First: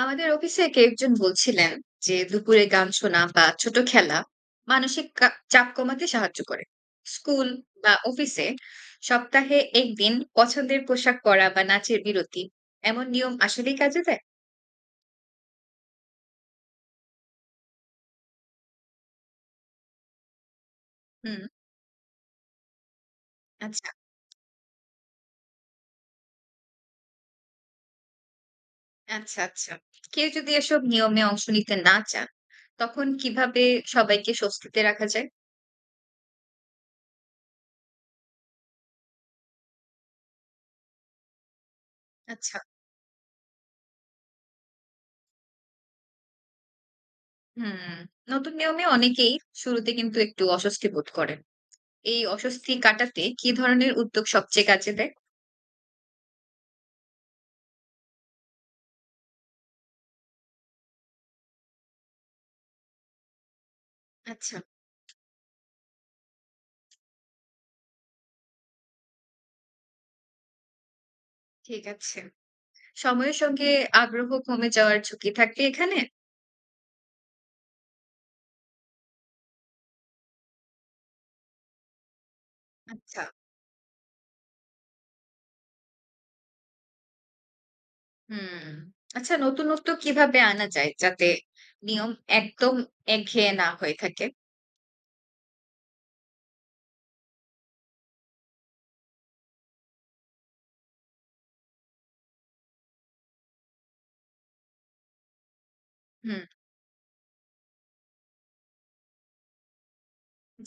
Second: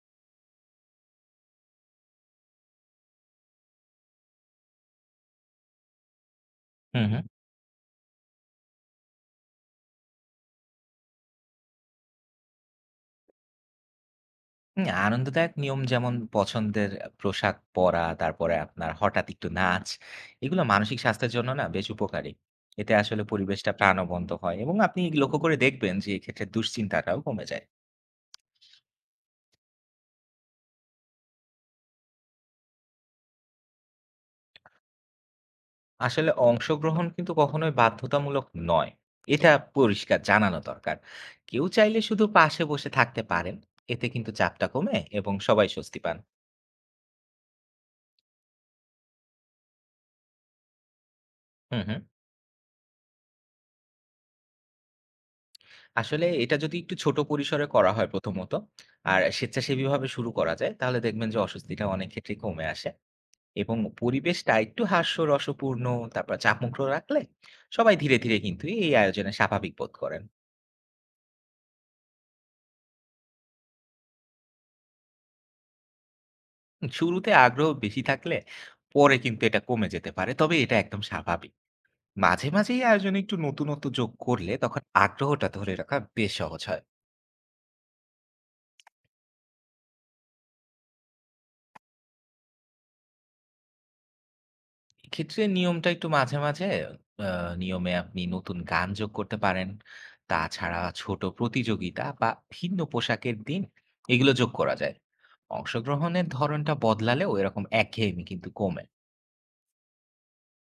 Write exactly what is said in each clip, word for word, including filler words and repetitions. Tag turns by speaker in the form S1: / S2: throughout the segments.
S1: আমাদের অফিসে কয়েকজন বলছিলেন যে দুপুরে গান শোনা বা ছোট খেলা মানসিক কা- চাপ কমাতে সাহায্য করে।
S2: হুম, হুম।
S1: স্কুল বা অফিসে সপ্তাহে একদিন পছন্দের পোশাক পরা বা নাচের বিরতি এমন নিয়ম আসলেই কাজে দেয়।
S2: উম আনন্দদায়ক নিয়ম যেমন পছন্দের পোশাক পরা, তারপরে আপনার হঠাৎ একটু নাচ, এগুলো মানসিক স্বাস্থ্যের
S1: হুম।
S2: জন্য না বেশ উপকারী। এতে আসলে পরিবেশটা
S1: আচ্ছা,
S2: প্রাণবন্ত হয় এবং আপনি লক্ষ্য করে দেখবেন যে এক্ষেত্রে দুশ্চিন্তাটাও কমে যায়।
S1: আচ্ছা, আচ্ছা। কেউ যদি এসব নিয়মে অংশ নিতে না চান, তখন কিভাবে সবাইকে স্বস্তিতে রাখা যায়?
S2: আসলে অংশগ্রহণ কিন্তু কখনোই বাধ্যতামূলক নয়। এটা পরিষ্কার জানানো দরকার। কেউ চাইলে শুধু
S1: আচ্ছা।
S2: পাশে বসে থাকতে পারেন। এতে কিন্তু চাপটা কমে এবং সবাই স্বস্তি পান।
S1: হুম। নতুন নিয়মে অনেকেই শুরুতে কিন্তু একটু অস্বস্তি বোধ করেন।
S2: হুম, হুম।
S1: এই অস্বস্তি কাটাতে কি ধরনের উদ্যোগ সবচেয়ে কাজে দেয়?
S2: আসলে এটা যদি একটু ছোট পরিসরে করা হয় প্রথমত, আর স্বেচ্ছাসেবীভাবে শুরু করা যায়, তাহলে দেখবেন যে অস্বস্তিটা অনেক ক্ষেত্রেই কমে আসে এবং পরিবেশটা
S1: আচ্ছা,
S2: একটু হাস্যরসপূর্ণ, তারপর চাপমুক্ত রাখলে সবাই ধীরে, ধীরে কিন্তু এই আয়োজনে স্বাভাবিক বোধ করেন।
S1: ঠিক আছে। সময়ের সঙ্গে আগ্রহ কমে যাওয়ার ঝুঁকি থাকবে এখানে?
S2: শুরুতে আগ্রহ বেশি থাকলে পরে কিন্তু এটা কমে যেতে পারে। তবে এটা একদম স্বাভাবিক। মাঝে, মাঝে এই আয়োজনে
S1: আচ্ছা,
S2: একটু নতুনত্ব যোগ করলে তখন আগ্রহটা ধরে রাখা বেশ সহজ হয়।
S1: হুম। আচ্ছা, নতুনত্ব কিভাবে আনা যায় যাতে নিয়ম একদম একঘেয়ে না হয়ে থাকে?
S2: এক্ষেত্রে নিয়মটা একটু মাঝে, মাঝে আ নিয়মে আপনি নতুন গান যোগ করতে পারেন। তাছাড়া ছোট প্রতিযোগিতা বা ভিন্ন পোশাকের দিন এগুলো যোগ করা যায়। অংশগ্রহণের
S1: হুম,
S2: ধরনটা বদলালেও এরকম একঘেয়েমি কিন্তু কমে।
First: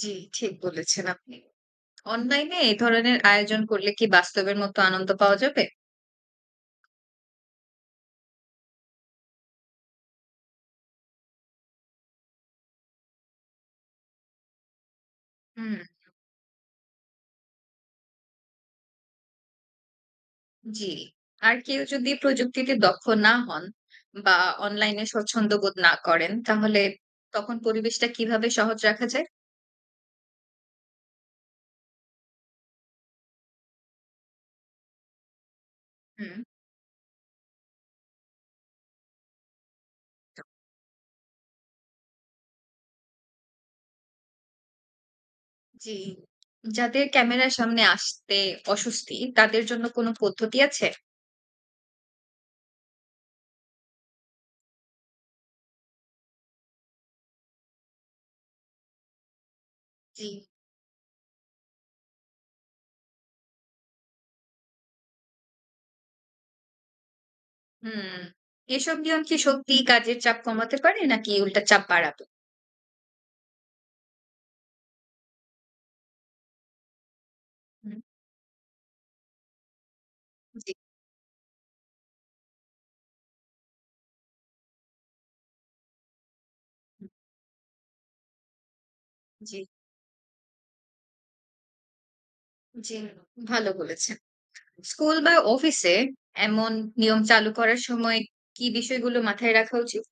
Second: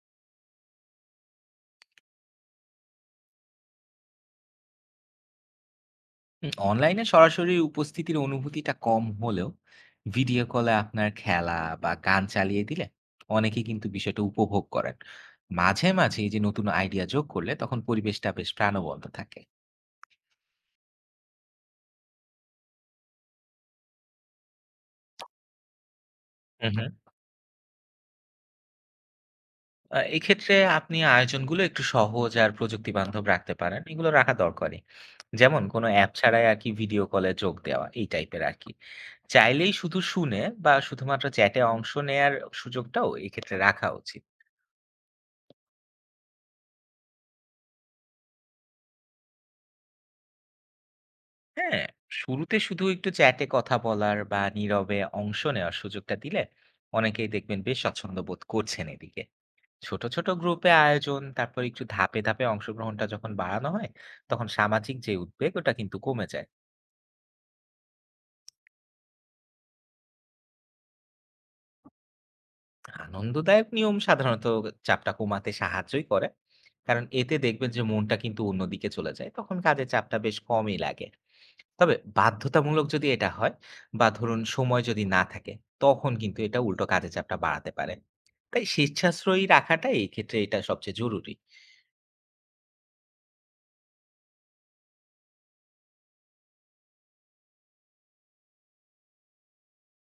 S1: জি, ঠিক বলেছেন আপনি। অনলাইনে এই ধরনের আয়োজন করলে কি বাস্তবের মতো আনন্দ পাওয়া যাবে?
S2: হুম, অনলাইনে সরাসরি উপস্থিতির অনুভূতিটা কম হলেও ভিডিও কলে আপনার খেলা বা গান চালিয়ে দিলে অনেকেই কিন্তু বিষয়টা উপভোগ করেন।
S1: হুম,
S2: মাঝে, মাঝে এই যে নতুন আইডিয়া যোগ করলে তখন পরিবেশটা বেশ প্রাণবন্ত থাকে।
S1: জি। আর কেউ যদি প্রযুক্তিতে দক্ষ না হন বা অনলাইনে স্বচ্ছন্দ বোধ না করেন,
S2: হুম,
S1: তাহলে
S2: হুম।
S1: তখন পরিবেশটা কিভাবে সহজ রাখা যায়?
S2: আ এক্ষেত্রে আপনি আয়োজনগুলো একটু সহজ আর প্রযুক্তি বান্ধব রাখতে পারেন। এগুলো রাখা দরকারই। যেমন কোনো অ্যাপ
S1: হুম।
S2: ছাড়াই আরকি ভিডিও কলে যোগ দেওয়া, এই টাইপের আরকি। চাইলেই শুধু শুনে বা শুধুমাত্র চ্যাটে অংশ নেয়ার সুযোগটাও এক্ষেত্রে রাখা উচিত।
S1: জি। যাদের ক্যামেরার সামনে আসতে অস্বস্তি, তাদের জন্য কোনো পদ্ধতি আছে?
S2: হ্যাঁ? শুরুতে শুধু একটু চ্যাটে কথা বলার বা নীরবে অংশ নেওয়ার সুযোগটা দিলে অনেকেই দেখবেন বেশ স্বচ্ছন্দ বোধ করছেন এদিকে। ছোট, ছোট
S1: জি।
S2: গ্রুপে আয়োজন, তারপর একটু ধাপে, ধাপে অংশগ্রহণটা যখন বাড়ানো হয়, তখন সামাজিক যে উদ্বেগ ওটা কিন্তু কমে যায়।
S1: হুম। এসব নিয়ম কি সত্যিই কাজের চাপ কমাতে পারে নাকি উল্টা চাপ বাড়াবে?
S2: আনন্দদায়ক নিয়ম সাধারণত চাপটা কমাতে সাহায্যই করে। কারণ এতে দেখবেন যে
S1: হুম।
S2: মনটা কিন্তু অন্যদিকে চলে যায়। তখন কাজের চাপটা বেশ
S1: জি,
S2: কমই লাগে। তবে বাধ্যতামূলক যদি এটা হয় বা ধরুন সময় যদি না থাকে, তখন কিন্তু এটা উল্টো কাজের চাপটা বাড়াতে পারে। তাই স্বেচ্ছাশ্রয়ী
S1: জি,
S2: রাখাটাই এক্ষেত্রে এটা সবচেয়ে জরুরি।
S1: জি। ভালো বলেছেন। স্কুল বা অফিসে এমন নিয়ম চালু করার সময় কি বিষয়গুলো মাথায় রাখা উচিত?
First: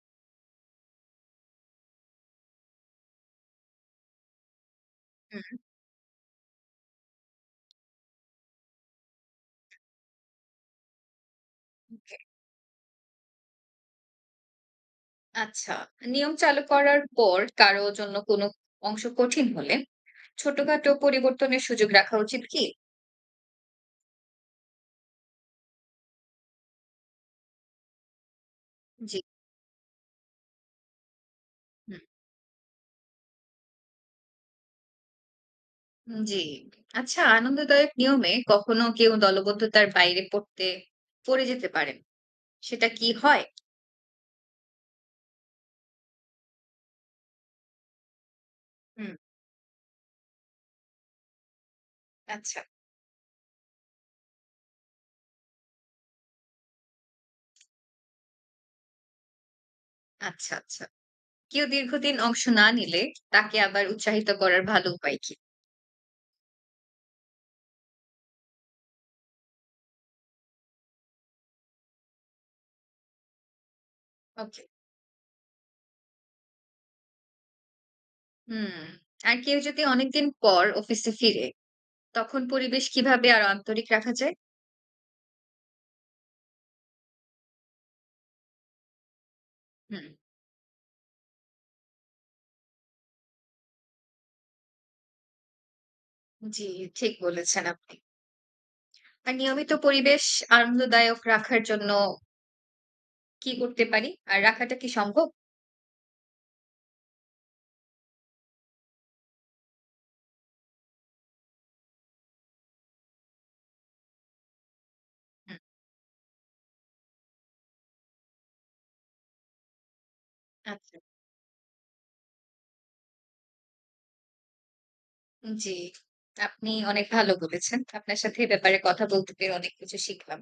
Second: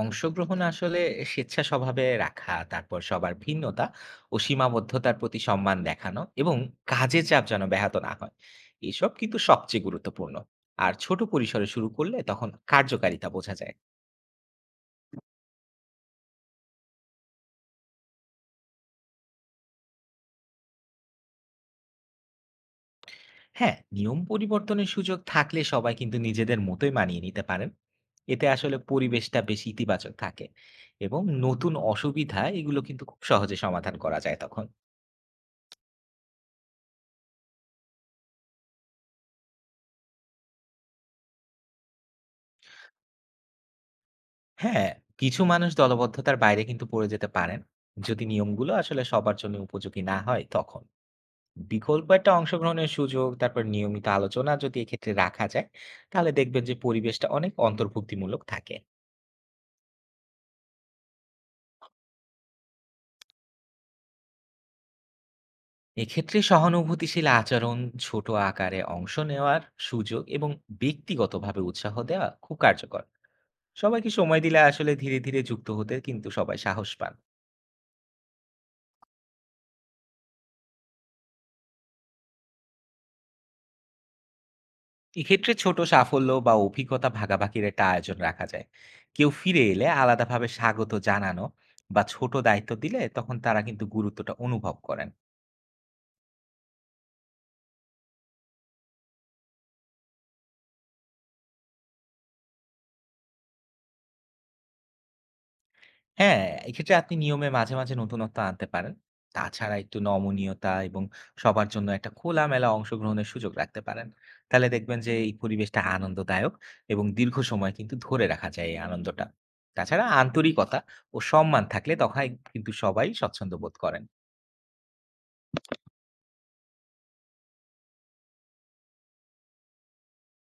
S2: অংশগ্রহণ আসলে স্বেচ্ছা স্বভাবে রাখা তারপর সবার ভিন্নতা ও সীমাবদ্ধতার প্রতি
S1: হুম।
S2: সম্মান দেখানো এবং কাজের চাপ যেন ব্যাহত না হয় এসব কিন্তু সবচেয়ে গুরুত্বপূর্ণ আর ছোট পরিসরে শুরু করলে
S1: ওকে।
S2: তখন কার্যকারিতা বোঝা যায়।
S1: আচ্ছা। নিয়ম চালু করার পর কারো জন্য কোনো অংশ কঠিন হলে ছোটখাটো পরিবর্তনের সুযোগ রাখা উচিত কি?
S2: হ্যাঁ, নিয়ম পরিবর্তনের সুযোগ থাকলে সবাই কিন্তু নিজেদের মতোই মানিয়ে নিতে পারেন। এতে আসলে
S1: জি।
S2: পরিবেশটা বেশ ইতিবাচক থাকে এবং নতুন
S1: হুম।
S2: অসুবিধা এগুলো কিন্তু খুব সহজে সমাধান করা যায় তখন।
S1: উম জি। আচ্ছা, আনন্দদায়ক নিয়মে কখনো কেউ দলবদ্ধতার বাইরে পড়তে পড়ে যেতে পারেন। সেটা কি হয়?
S2: হ্যাঁ, কিছু মানুষ দলবদ্ধতার বাইরে কিন্তু পড়ে যেতে পারেন। যদি নিয়মগুলো আসলে
S1: হুম,
S2: সবার জন্য উপযোগী না হয় তখন। বিকল্প একটা
S1: আচ্ছা,
S2: অংশগ্রহণের সুযোগ, তারপর নিয়মিত আলোচনা যদি এক্ষেত্রে রাখা যায়, তাহলে দেখবেন যে পরিবেশটা অনেক অন্তর্ভুক্তিমূলক থাকে।
S1: আচ্ছা, আচ্ছা। কেউ দীর্ঘদিন অংশ না নিলে তাকে আবার উৎসাহিত করার ভালো উপায় কি?
S2: এক্ষেত্রে সহানুভূতিশীল আচরণ, ছোট আকারে অংশ নেওয়ার সুযোগ এবং ব্যক্তিগতভাবে উৎসাহ দেওয়া খুব কার্যকর। সবাইকে সময় দিলে
S1: ওকে।
S2: আসলে ধীরে, ধীরে যুক্ত হতে কিন্তু সবাই সাহস পান।
S1: হুম। আর কেউ যদি অনেকদিন পর অফিসে ফিরে, তখন পরিবেশ কিভাবে আরো আন্তরিক রাখা যায়?
S2: এক্ষেত্রে ছোট সাফল্য বা অভিজ্ঞতা ভাগাভাগির একটা আয়োজন রাখা যায়। কেউ ফিরে এলে
S1: হুম।
S2: আলাদাভাবে স্বাগত জানানো বা ছোট দায়িত্ব দিলে তখন তারা কিন্তু গুরুত্বটা অনুভব করেন।
S1: জি, ঠিক বলেছেন আপনি। আর নিয়মিত পরিবেশ আনন্দদায়ক রাখার জন্য কি করতে পারি? আর রাখাটা কি সম্ভব?
S2: হ্যাঁ, এক্ষেত্রে আপনি নিয়মে মাঝে মাঝে নতুনত্ব আনতে পারেন। তাছাড়া একটু নমনীয়তা এবং সবার জন্য একটা খোলামেলা অংশগ্রহণের সুযোগ রাখতে পারেন। তাহলে দেখবেন যে এই
S1: হুম,
S2: পরিবেশটা আনন্দদায়ক এবং দীর্ঘ সময় কিন্তু ধরে রাখা যায় এই আনন্দটা। তাছাড়া আন্তরিকতা
S1: আচ্ছা।
S2: ও সম্মান থাকলে তখন কিন্তু সবাই স্বচ্ছন্দ বোধ করেন।
S1: জি। আপনি অনেক ভালো বলেছেন। আপনার সাথে এ ব্যাপারে কথা বলতে পেরে অনেক কিছু শিখলাম।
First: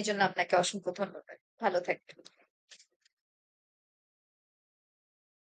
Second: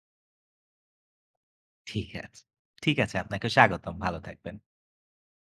S1: এজন্য আপনাকে অসংখ্য ধন্যবাদ। ভালো
S2: ঠিক
S1: থাকবেন।
S2: আছে। ঠিক আছে, আপনাকে স্বাগতম। ভালো থাকবেন।